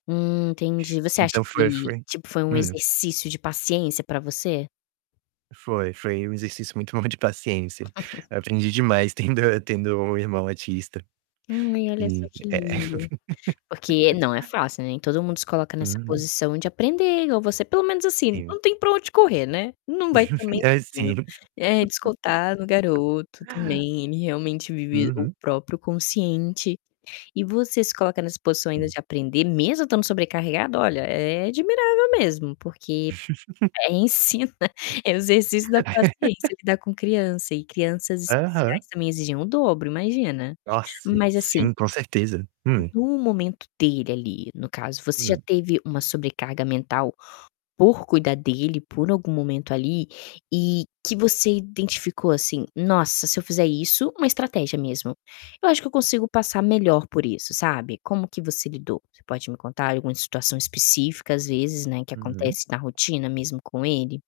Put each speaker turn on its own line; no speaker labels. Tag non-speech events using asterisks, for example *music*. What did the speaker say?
Hum, entendi, você acha
Então, foi
que,
foi
tipo, foi um
hum.
exercício de paciência pra você?
Foi, foi um exercício muito bom de paciência.
*laughs*
Aprendi demais tendo tendo um irmão autista.
Hum, ai, olha só
E
que
é é
lindo. Porque
*laughs*
não é fácil, nem todo mundo se coloca nessa
Uhum.
posição de aprender igual você pelo menos, assim,
Sim.
não tem pra onde correr, né. Não vai também
*chuckles* É,
tadinho,
sim.
eh, descontar no
*laughs*
garoto também, ele realmente vive o
Uhum.
próprio consciente. E você se coloca nessa posição ainda
Sim.
de aprender, mesmo estando sobrecarregado olha, é admirável mesmo, porque
*chuckles*
é ensina é o exercício da
*laughs*
paciência, lidar com criança e crianças
Aham.
especiais também exigem o dobro, imagina.
Nossa,
Mas assim
sim, com certeza. Hum.
no momento dele ali, no caso, você já
Hum.
teve uma sobrecarga mental por cuidar dele por algum momento, ali, e que você identificou assim: "Nossa, se eu fizer isso uma estratégia mesmo, eu acho que eu consigo passar melhor por isso", sabe, como que você lidou? Você pode me contar alguma situação específica, às vezes, né, que
Uhum.
acontece na rotina mesmo com ele?